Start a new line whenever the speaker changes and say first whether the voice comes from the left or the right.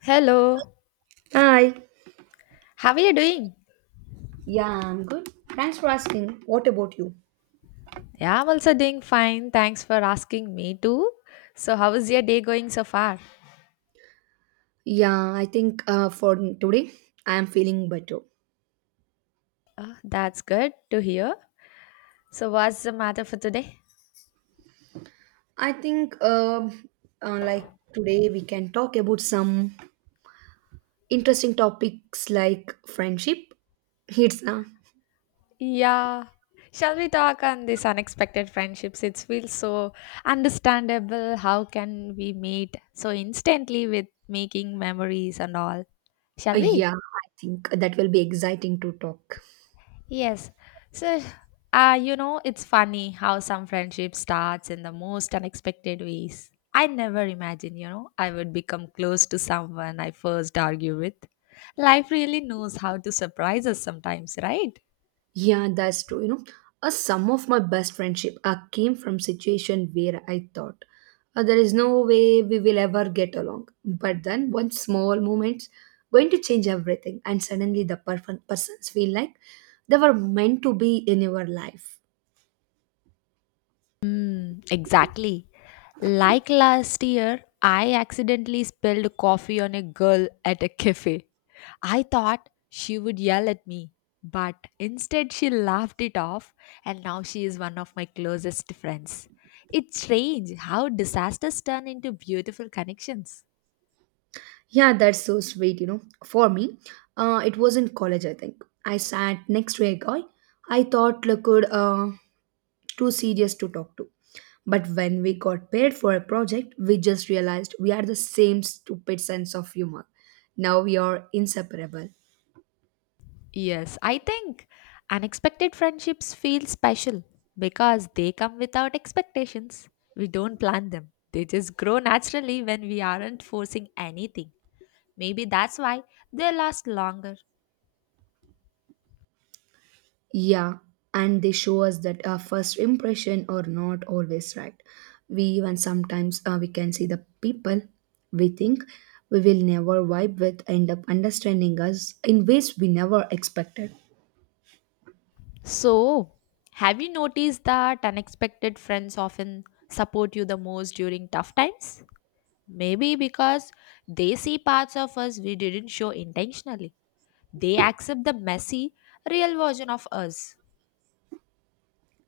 left: Hello,
right: Hi.
left: how are you doing?
right: Yeah, I'm good. Thanks for asking. What about you?
left: Yeah, I'm also doing fine. Thanks for asking me too. So, how is your day going so far?
right: Yeah, I think for today I am feeling better.
left: Oh, that's good to hear. So, what's the matter for today?
right: I think, like today, we can talk about some interesting topics like friendship. It's
left: Yeah. Shall we talk on this unexpected friendships? It feels so understandable. How can we meet so instantly with making memories and all? Shall we?
right: Yeah, I think that will be exciting to talk.
left: Yes. So, it's funny how some friendship starts in the most unexpected ways. I never imagined, I would become close to someone I first argue with. Life really knows how to surprise us sometimes, right?
right: Yeah, that's true. You know, some of my best friendship came from situation where I thought there is no way we will ever get along. But then one small moment's going to change everything, and suddenly the perfect persons feel like they were meant to be in your life.
left: Mm, exactly. Like last year, I accidentally spilled coffee on a girl at a cafe. I thought she would yell at me, but instead she laughed it off, and now she is one of my closest friends. It's strange how disasters turn into beautiful connections.
right: Yeah, that's so sweet. You know, for me, it was in college. I think I sat next to a guy I thought looked too serious to talk to. But when we got paid for a project, we just realized we are the same stupid sense of humor. Now we are inseparable.
left: Yes, I think unexpected friendships feel special because they come without expectations. We don't plan them, they just grow naturally when we aren't forcing anything. Maybe that's why they last longer.
right: Yeah, and they show us that our first impression are not always right. We even sometimes we can see the people we think we will never vibe with end up understanding us in ways we never expected.
left: So, have you noticed that unexpected friends often support you the most during tough times? Maybe because they see parts of us we didn't show intentionally. They accept the messy, real version of us.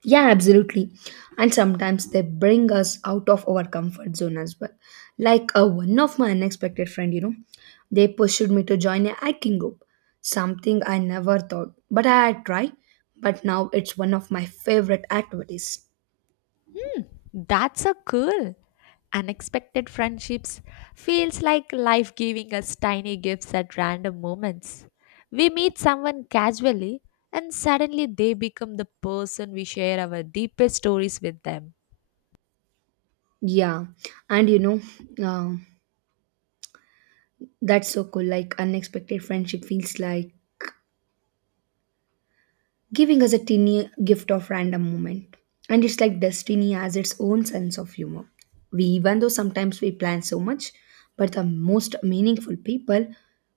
right: Yeah, absolutely. And sometimes they bring us out of our comfort zone as well. Like one of my unexpected friend, they pushed me to join a hiking group, something I never thought, but I had tried. But now it's one of my favorite activities.
left: That's so cool. Unexpected friendships feels like life giving us tiny gifts at random moments. We meet someone casually and suddenly they become the person we share our deepest stories with them.
right: Yeah, and uh, that's so cool. Like unexpected friendship feels like giving us a teeny gift of random moment. And it's like destiny has its own sense of humor. We even though sometimes we plan so much, but the most meaningful people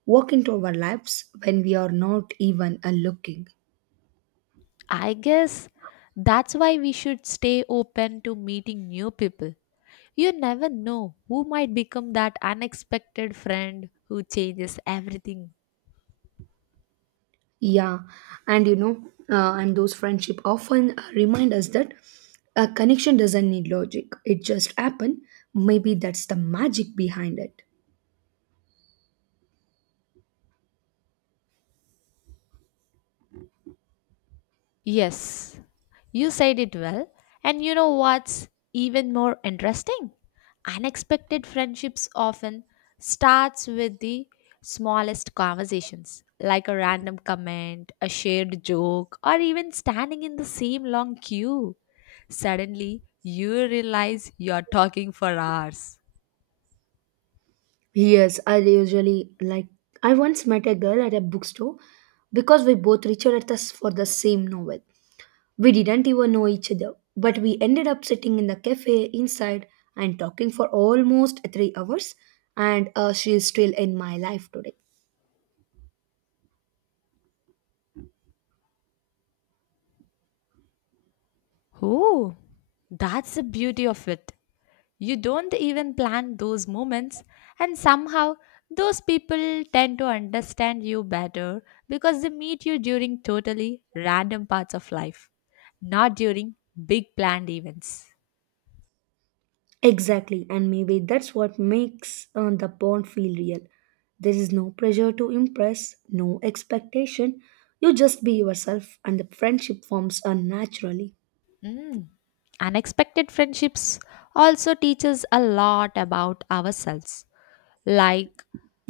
right: walk into our lives when we are not even looking.
left: I guess that's why we should stay open to meeting new people. You never know who might become that unexpected friend who changes everything.
right: Yeah, and you know, and those friendship often remind us that a connection doesn't need logic. It just happen. Maybe that's the magic behind it.
left: Yes, you said it well. And you know what's even more interesting? Unexpected friendships often starts with the smallest conversations, like a random comment, a shared joke, or even standing in the same long queue. Suddenly, you realize you're talking for hours.
right: Yes, I usually like. I once met a girl at a bookstore because we both reached at us for the same novel. We didn't even know each other, but we ended up sitting in the cafe inside and talking for almost 3 hours, and she is still in my life today.
left: Oh, that's the beauty of it. You don't even plan those moments, and somehow those people tend to understand you better because they meet you during totally random parts of life, not during big planned events.
right: Exactly, and maybe that's what makes the bond feel real. There is no pressure to impress, no expectation. You just be yourself, and the friendship forms unnaturally.
left: Mm. Unexpected friendships also teach us a lot about ourselves, like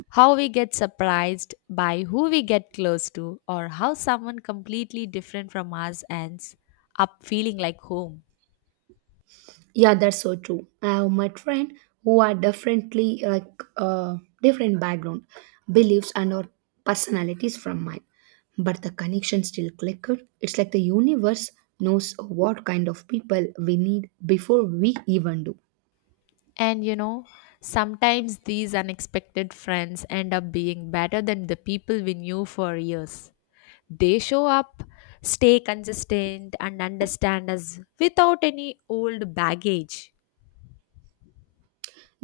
left: how we get surprised by who we get close to, or how someone completely different from us ends up feeling like home.
right: Yeah, that's so true. I have met friends who are differently like uh, different background, beliefs, and or personalities from mine, but the connection still clicked. It's like the universe knows what kind of people we need before we even do.
left: And sometimes these unexpected friends end up being better than the people we knew for years. They show up, stay consistent, and understand us without any old baggage.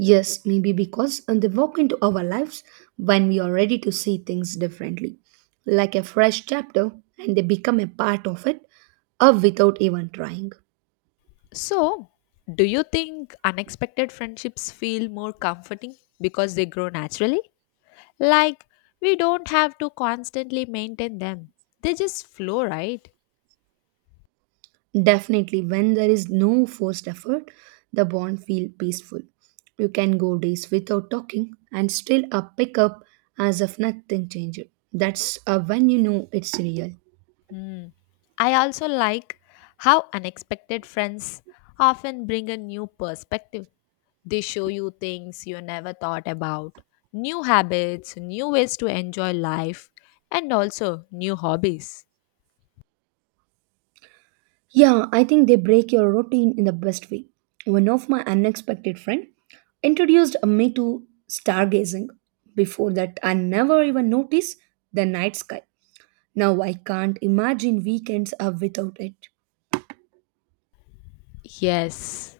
right: Yes, maybe because they walk into our lives when we are ready to see things differently, like a fresh chapter, and they become a part of it, or without even trying.
left: So, do you think unexpected friendships feel more comforting because they grow naturally? Like, we don't have to constantly maintain them, they just flow, right?
right: Definitely, when there is no forced effort, the bond feel peaceful. You can go days without talking and still a pickup as if nothing changed. That's when you know it's real.
left: Hmm. I also like how unexpected friends often bring a new perspective. They show you things you never thought about, new habits, new ways to enjoy life, and also new hobbies.
right: Yeah, I think they break your routine in the best way. One of my unexpected friend introduced me to stargazing. Before that, I never even noticed the night sky. Now I can't imagine weekends are without it.
left: Yes,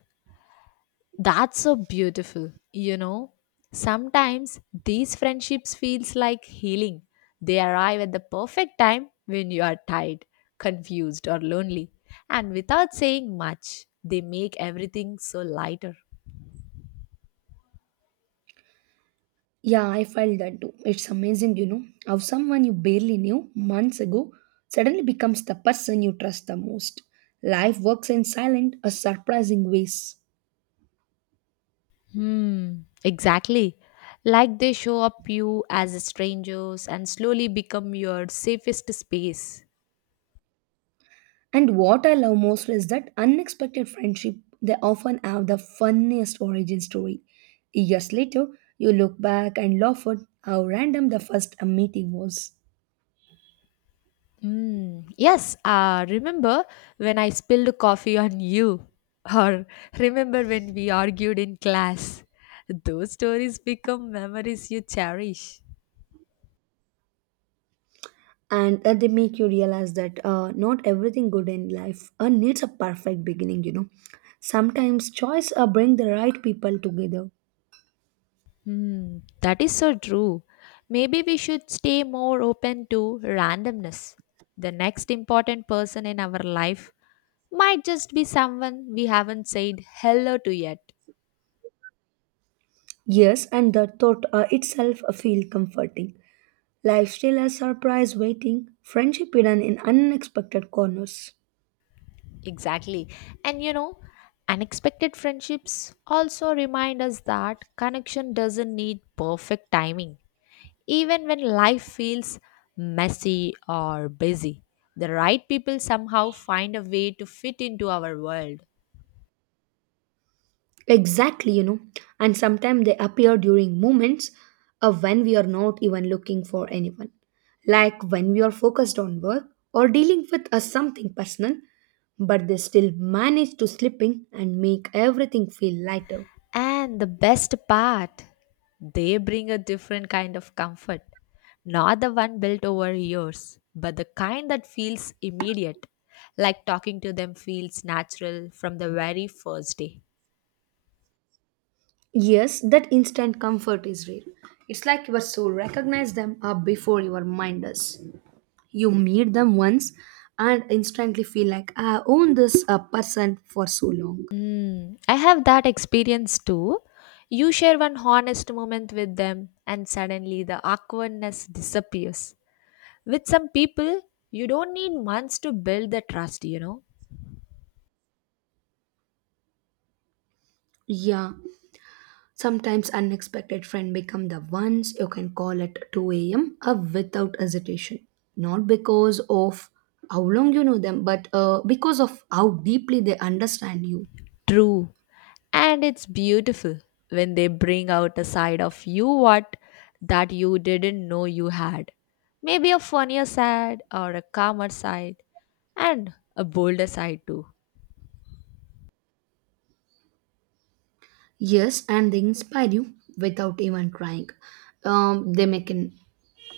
left: That's so beautiful. Sometimes these friendships feels like healing. They arrive at the perfect time when you are tired, confused or lonely, and without saying much, they make everything so lighter.
right: Yeah, I felt that too. It's amazing, how someone you barely knew months ago suddenly becomes the person you trust the most. Life works in silent, a surprising ways.
left: Hmm, exactly. Like they show up you as strangers and slowly become your safest space.
right: And what I love most is that unexpected friendship, they often have the funniest origin story. Years later, you look back and laugh at how random the first meeting was.
left: Mm, yes, remember when I spilled coffee on you? Or remember when we argued in class? Those stories become memories you cherish.
right: And they make you realize that not everything good in life needs a perfect beginning. Sometimes choice bring the right people together.
left: Hmm, that is so true. Maybe we should stay more open to randomness. The next important person in our life might just be someone we haven't said hello to yet.
right: Yes, and the thought itself feel comforting. Life still a surprise waiting friendship hidden in unexpected corners.
left: Exactly. And unexpected friendships also remind us that connection doesn't need perfect timing. Even when life feels messy or busy, the right people somehow find a way to fit into our world.
right: Exactly, and sometimes they appear during moments of when we are not even looking for anyone. Like when we are focused on work or dealing with a something personal, but they still manage to slip in and make everything feel lighter.
left: And the best part, they bring a different kind of comfort. Not the one built over years, but the kind that feels immediate, like talking to them feels natural from the very first day.
right: Yes, that instant comfort is real. It's like your soul recognizes them up before your mind does. You meet them once and instantly feel like I own this person for so long.
left: Mm, I have that experience too. You share one honest moment with them, and suddenly the awkwardness disappears. With some people, you don't need months to build the trust, you know?
right: Yeah, sometimes unexpected friend become the ones you can call at 2 a.m. up without hesitation. Not because of how long you know them, but because of how deeply they understand you.
left: True. And it's beautiful when they bring out a side of you what that you didn't know you had. Maybe a funnier side or a calmer side, and a bolder side too.
right: Yes, and they inspire you without even trying. They make you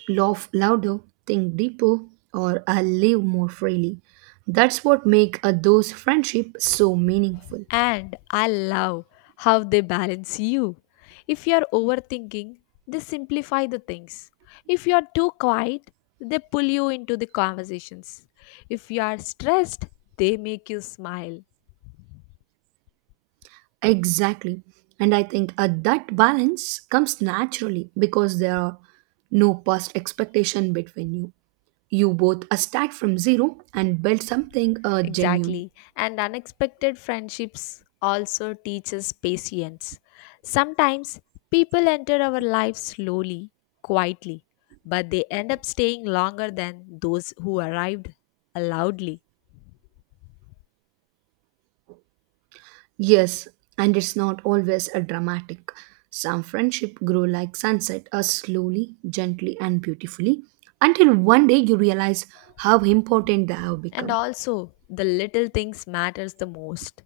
right: laugh louder, think deeper, or live more freely. That's what make those friendship so meaningful.
left: And I love how they balance you. If you're overthinking, they simplify the things. If you're too quiet, they pull you into the conversations. If you are stressed, they make you smile.
right: Exactly. And I think that balance comes naturally because there are no past expectation between you. You both start from zero and build something genuine.
left: Exactly. And unexpected friendships also teaches patience. Sometimes people enter our lives slowly, quietly, but they end up staying longer than those who arrived loudly.
right: Yes, and it's not always a dramatic. Some friendship grow like sunset, slowly, gently, and beautifully, until one day you realize how important they have
left: And
right: become.
left: also, the little things matters the most.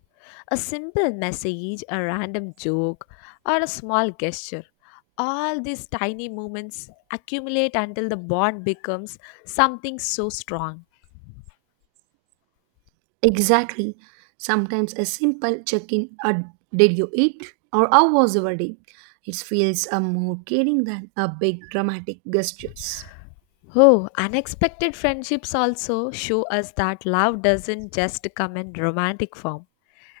left: A simple message, a random joke, or a small gesture. All these tiny moments accumulate until the bond becomes something so strong.
right: Exactly. Sometimes a simple check in, did you eat? Or how was your day? It feels a more caring than a big dramatic gestures.
left: Oh, unexpected friendships also show us that love doesn't just come in romantic form.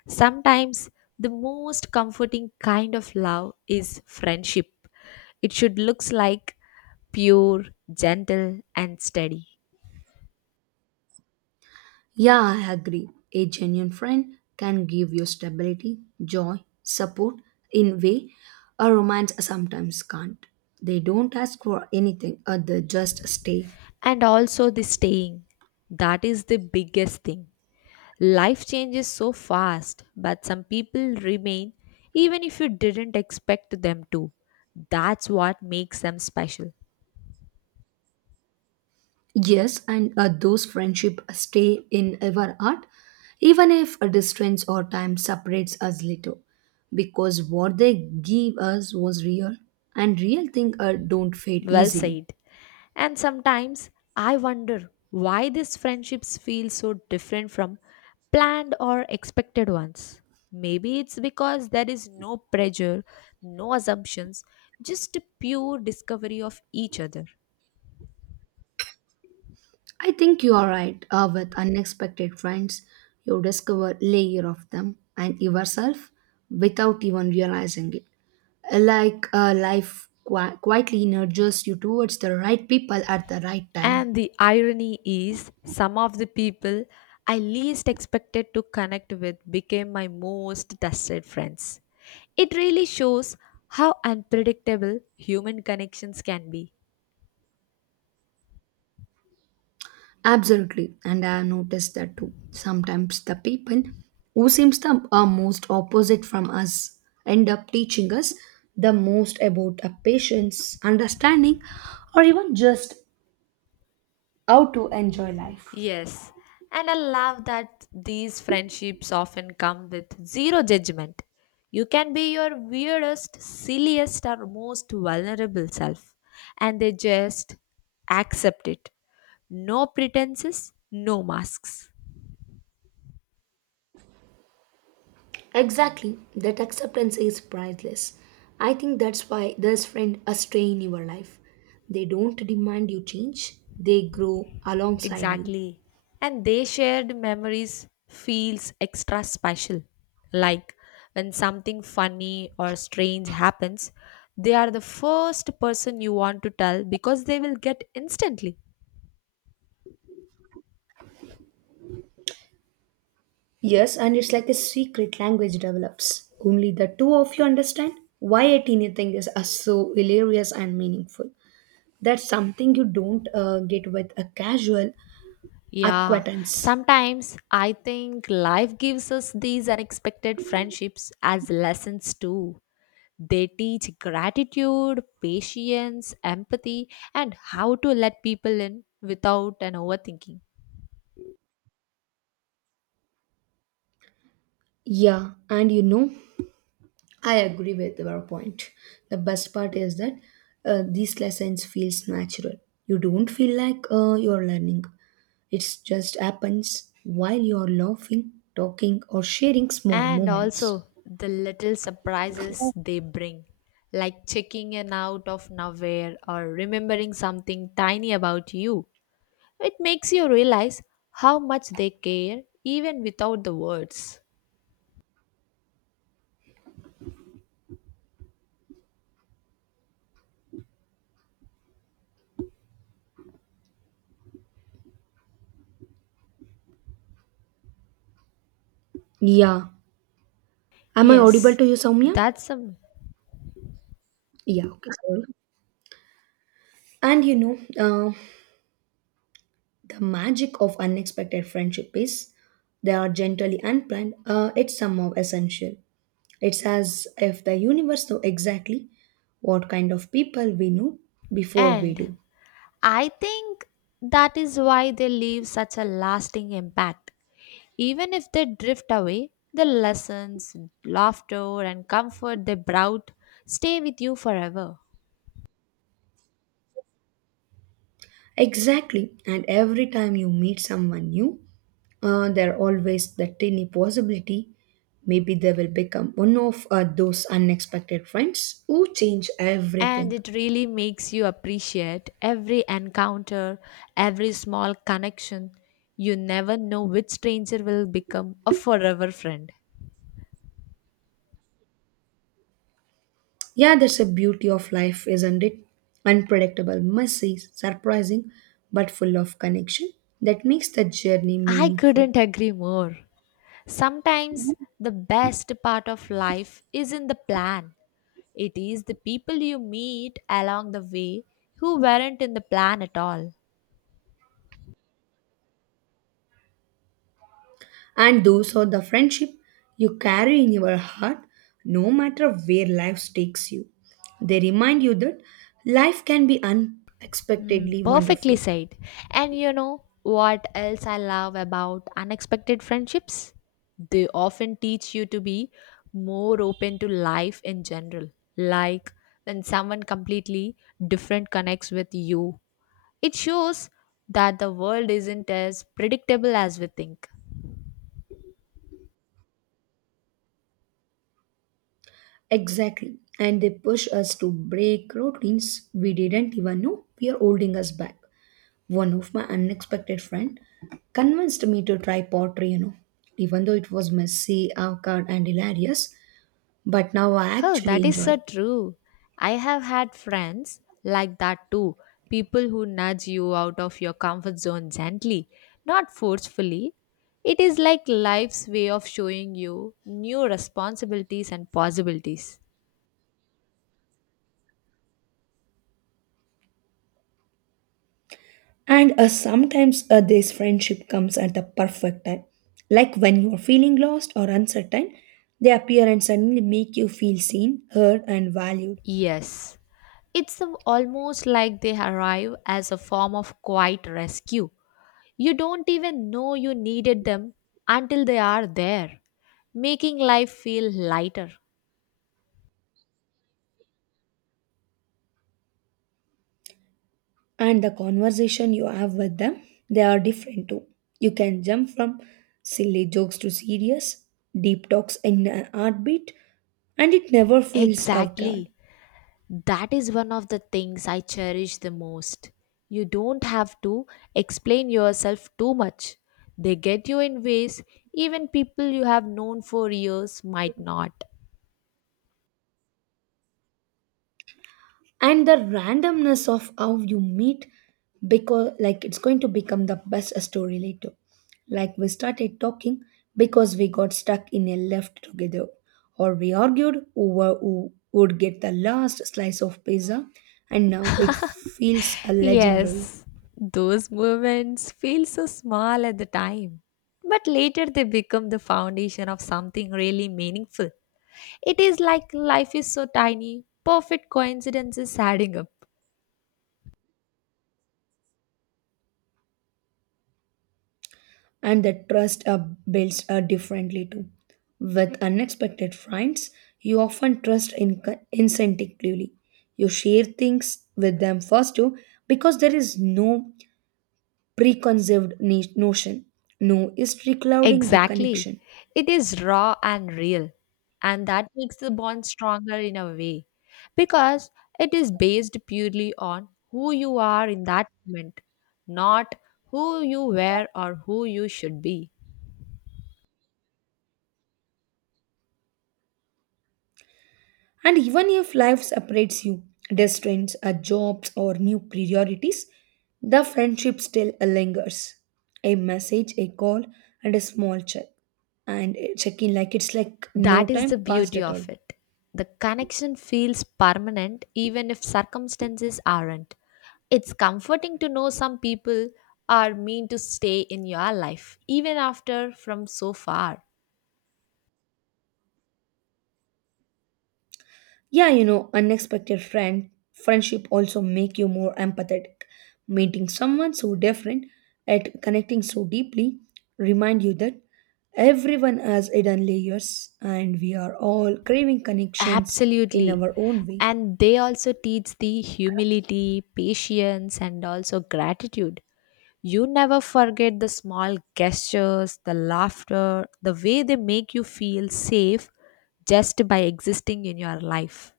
left: Sometimes the most comforting kind of love is friendship. It should looks like pure, gentle and steady.
right: Yeah, I agree. A genuine friend can give you stability, joy, support in way a romance sometimes can't. They don't ask for anything or they just stay.
left: And also the staying. That is the biggest thing. Life changes so fast, but some people remain even if you didn't expect them to. That's what makes them special.
right: Yes, and those friendship stay in our heart, even if a distance or time separates us little, because what they give us was real, and real things don't fade
left: Well
right: easily.
left: said. And sometimes I wonder why these friendships feel so different from planned or expected ones. Maybe it's because there is no pressure, no assumptions, just a pure discovery of each other.
right: I think you are right. With unexpected friends, you discover layer of them and yourself without even realizing it. Like life quietly nudges you towards the right people at the right time.
left: And the irony is, some of the people I least expected to connect with became my most trusted friends. It really shows how unpredictable human connections can be.
right: Absolutely, and I have noticed that too. Sometimes the people who seems the most opposite from us end up teaching us the most about a patience, understanding, or even just how to enjoy life.
left: Yes, and I love that these friendships often come with zero judgment. You can be your weirdest, silliest, or most vulnerable self, and they just accept it. No pretenses, no masks.
right: Exactly, that acceptance is priceless. I think that's why this friend a stay in your life. They don't demand you change; they grow alongside you.
left: Exactly. And they shared memories feels extra special. Like when something funny or strange happens, they are the first person you want to tell because they will get instantly.
right: Yes, and it's like a secret language develops. Only the two of you understand why a teeny thing is so hilarious and meaningful. That's something you don't get with a casual
left: Yeah,
right: acquaintance.
left: sometimes I think life gives us these unexpected friendships as lessons too. They teach gratitude, patience, empathy, and how to let people in without an overthinking.
right: Yeah, and I agree with your point. The best part is that these lessons feels natural. You don't feel like you're learning. It's just happens while you're laughing, talking, or sharing small
left: And
right: moments.
left: also the little surprises they bring, like checking in out of nowhere or remembering something tiny about you. It makes you realize how much they care even without the words.
right: Yeah. Am I audible
left: Yes,
right: to you, Soumya?
left: that's some.
right: Yeah, okay, sorry. And the magic of unexpected friendship is they are generally unplanned, it's somehow essential. It's as if the universe know exactly what kind of people we know before we
left: And
right: do.
left: I think that is why they leave such a lasting impact. Even if they drift away, the lessons, laughter, and comfort they brought stay with you forever.
right: Exactly, and every time you meet someone new, there are always the tiny possibility maybe they will become one of those unexpected friends who change
left: And
right: everything.
left: it really makes you appreciate every encounter, every small connection. You never know which stranger will become a forever friend.
right: Yeah, that's the beauty of life, isn't it? Unpredictable, messy, surprising, but full of connection that makes the journey
left: I
right: meaningful.
left: couldn't agree more. Sometimes the best part of life is in the plan. It is the people you meet along the way who weren't in the plan at all.
right: And those are the friendship you carry in your heart no matter where life takes you. They remind you that life can be
left: Mm,
right: unexpectedly
left: perfectly
right: wonderful.
left: said. And you know what else I love about unexpected friendships? They often teach you to be more open to life in general. Like when someone completely different connects with you, it shows that the world isn't as predictable as we think.
right: Exactly. And they push us to break routines we didn't even know we are holding us back. One of my unexpected friend convinced me to try pottery, even though it was messy, awkward, and hilarious. But now I
left: Oh,
right: actually
left: that is
right: enjoy
left: so
right: it.
left: true. I have had friends like that too. People who nudge you out of your comfort zone gently, not forcefully. It is like life's way of showing you new responsibilities and possibilities.
right: And sometimes this friendship comes at the perfect time. Like when you are feeling lost or uncertain, they appear and suddenly make you feel seen, heard, and valued.
left: Yes, it's almost like they arrive as a form of quiet rescue. You don't even know you needed them until they are there, making life feel lighter.
right: And the conversation you have with them, they are different too. You can jump from silly jokes to serious deep talks in a heartbeat, and it never feels out guard.
left: Exactly. That is one of the things I cherish the most. You don't have to explain yourself too much. They get you in ways even people you have known for years might not.
right: And the randomness of how you meet, because like it's going to become the best story later, like we started talking because we got stuck in a left together, or we argued over who would get the last slice of pizza, and now it feels a legendary.
left: Yes, those moments feel so small at the time. But later they become the foundation of something really meaningful. It is like life is so tiny, perfect coincidences adding up.
right: And the trust builds differently too. With unexpected friends, you often trust instinctively. You share things with them first too because there is no preconceived notion, no history clouding the
left: Exactly.
right: connection.
left: It is raw and real. And that makes the bond stronger in a way because it is based purely on who you are in that moment, not who you were or who you should be.
right: And even if life separates you, distance, jobs, or new priorities, the friendship still lingers. A message, a call, and a small check. And check in like it's like no
left: That is the
right: time passed
left: beauty
right: at all.
left: of it. The connection feels permanent even if circumstances aren't. It's comforting to know some people are meant to stay in your life even after from so far.
right: Yeah, unexpected friendship also make you more empathetic. Meeting someone so different at connecting so deeply remind you that everyone has hidden layers and we are all craving connections in
left: Absolutely.
right: our own way.
left: And they also teach the humility, patience, and also gratitude. You never forget the small gestures, the laughter, the way they make you feel safe just by existing in your life.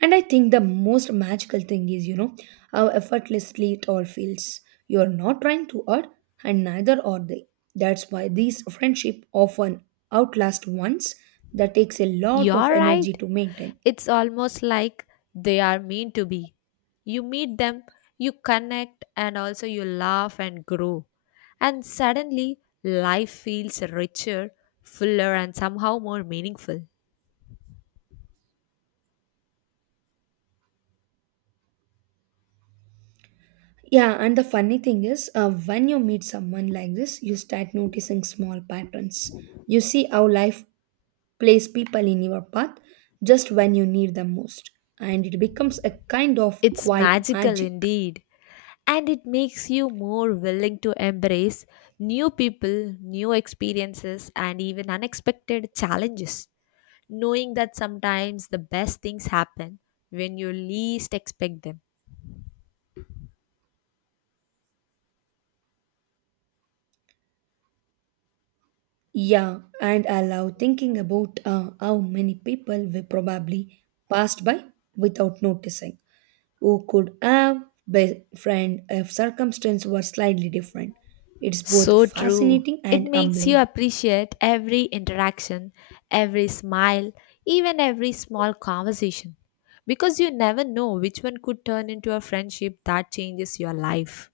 right: And I think the most magical thing is, how effortlessly it all feels. You're not trying to hurt, and neither are they. That's why these friendship often outlast ones that takes a lot of
left: You're
right: energy
left: right.
right: to maintain.
left: It's almost like they are meant to be. You meet them, you connect, and also you laugh and grow. And suddenly, life feels richer, fuller, and somehow more meaningful.
right: Yeah, and the funny thing is, when you meet someone like this, you start noticing small patterns. You see how life plays people in your path just when you need them most, and it becomes a kind of
left: It's
right: quiet
left: magical
right: magic.
left: indeed and it makes you more willing to embrace new people, new experiences, and even unexpected challenges, knowing that sometimes the best things happen when you least expect them.
right: Yeah, and I love thinking about how many people we probably passed by without noticing, who could have been friend if circumstances were slightly different. It's both
left: So true.
right: fascinating
left: It
right: and
left: makes you
right: humbling.
left: appreciate every interaction, every smile, even every small conversation. Because you never know which one could turn into a friendship that changes your life.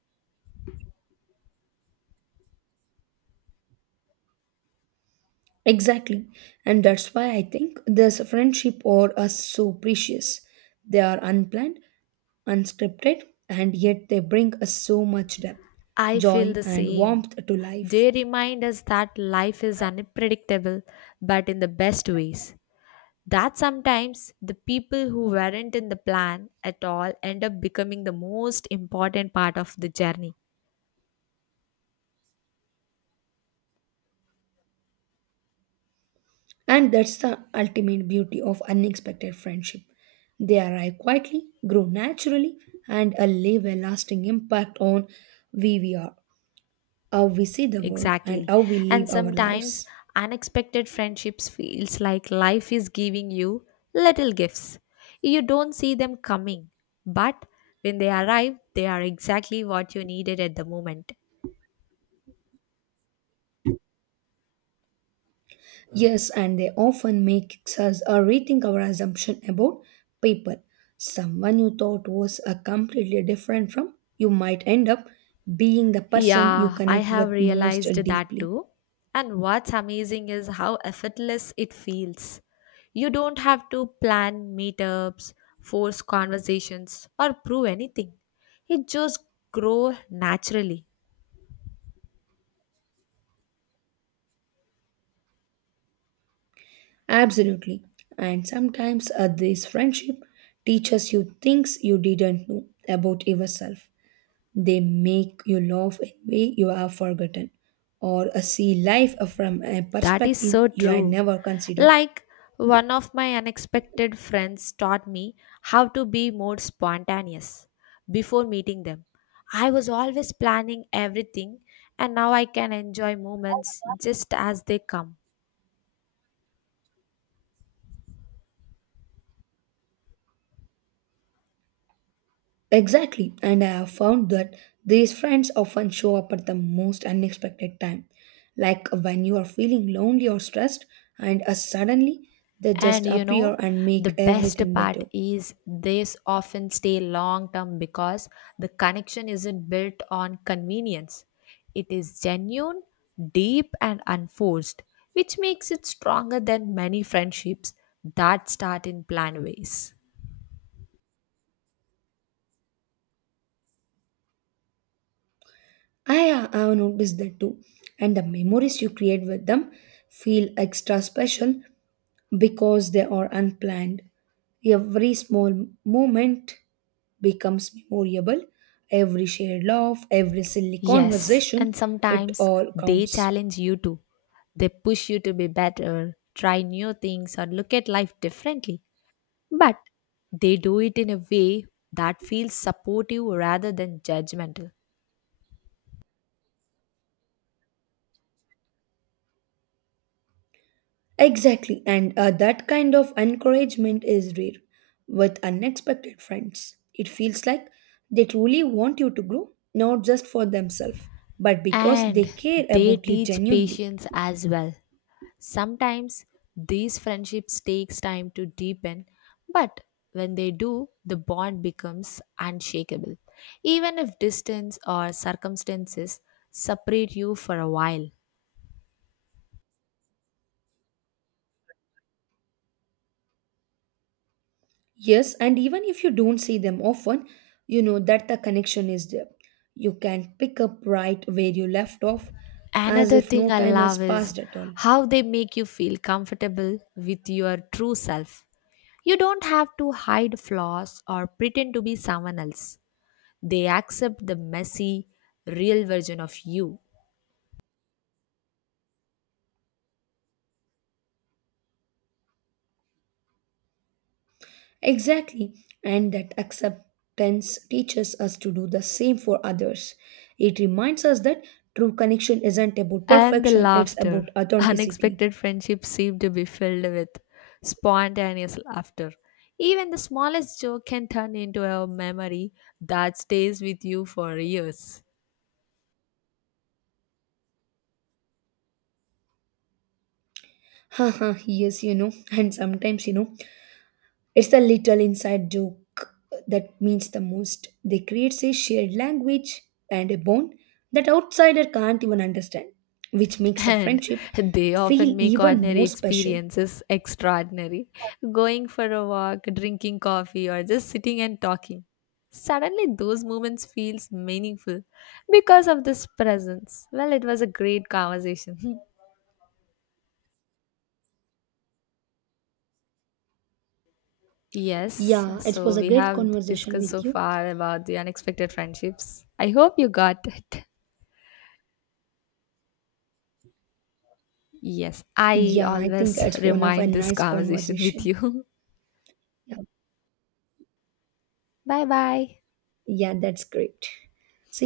right: Exactly. And that's why I think this friendship or us so precious. They are unplanned, unscripted, and yet they bring us so much depth,
left: I feel
right: joy,
left: the
right: and
left: same.
right: warmth to life.
left: They remind us that life is unpredictable, but in the best ways. That sometimes the people who weren't in the plan at all end up becoming the most important part of the journey.
right: And that's the ultimate beauty of unexpected friendship. They arrive quietly, grow naturally, and leave a lasting impact on who we are, how we see the world, and
left: Exactly.
right: how we
left: And
right: live our
left: sometimes
right: lives.
left: unexpected friendships feels like life is giving you little gifts. You don't see them coming, but when they arrive, they are exactly what you needed at the moment.
right: Yes, and they often make us rethink our assumption about people. Someone you thought was a completely different from, you might end up being the person you
left: Yeah, I
right: connect
left: have
right: with most
left: realized that
right: deeply.
left: too. And what's amazing is how effortless it feels. You don't have to plan meetups, force conversations, or prove anything. It just grows naturally.
right: Absolutely. And sometimes this friendship teaches you things you didn't know about yourself. They make you laugh in a way you have forgotten or see life from a
left: That is
right: perspective
left: so
right: you had
left: true.
right: never considered.
left: Like one of my unexpected friends taught me how to be more spontaneous before meeting them. I was always planning everything, and now I can enjoy moments just as they come.
right: Exactly, and I have found that these friends often show up at the most unexpected time, like when you are feeling lonely or stressed, and suddenly they
left: And
right: just appear and
left: the
right: make
left: best
right: everything
left: part
right: better.
left: is these often stay long term because the connection isn't built on convenience. It is genuine, deep, and unforced, which makes it stronger than many friendships that start in planned ways.
right: I have noticed that too, and the memories you create with them feel extra special because they are unplanned. Every small moment becomes memorable, every shared laugh, every silly
left: Yes,
right: conversation,
left: and
right: it
left: sometimes
right: all
left: they
right: counts.
left: challenge you too. They push you to be better, try new things, or look at life differently. But they do it in a way that feels supportive rather than judgmental.
right: Exactly, and that kind of encouragement is rare with unexpected friends. It feels like they truly want you to grow, not just for themselves, but because they
left: And
right: care
left: they
right: about you
left: teach
right: genuinely.
left: patience as well. Sometimes these friendships takes time to deepen, but when they do, the bond becomes unshakable. Even if distance or circumstances separate you for a while.
right: Yes, and even if you don't see them often, you know that the connection is there. You can pick up right where you left off as
left: Another
right: if
left: thing
right: no
left: I
right: time has
left: love is
right: passed at all.
left: how they make you feel comfortable with your true self. You don't have to hide flaws or pretend to be someone else. They accept the messy, real version of you.
right: Exactly, and that acceptance teaches us to do the same for others. It reminds us that true connection isn't about
left: And the
right: perfection, it's
left: laughter.
right: about authenticity.
left: Unexpected friendships seem to be filled with spontaneous laughter. Even the smallest joke can turn into a memory that stays with you for years.
right: Haha, yes, and sometimes, it's the little inside joke that means the most. They create a shared language and a bond that outsider can't even understand, which makes the
left: And
right: friendship
left: they often
right: feel
left: make
right: even
left: ordinary
right: more special.
left: experiences extraordinary. Going for a walk, drinking coffee, or just sitting and talking. Suddenly, those moments feels meaningful because of this presence. Well, it was a great conversation. Yes,
right: Yeah, it
left: so
right: was a
left: we
right: great
left: have
right: conversation
left: discussed so
right: with you.
left: far about the unexpected friendships. I hope you got it. Yes, I
right: Yeah, I think
left: always
right: it's one of a
left: remind this
right: nice
left: conversation with
right: conversation.
left: you.
right: Yeah,
left: Bye bye.
right: yeah, that's great. See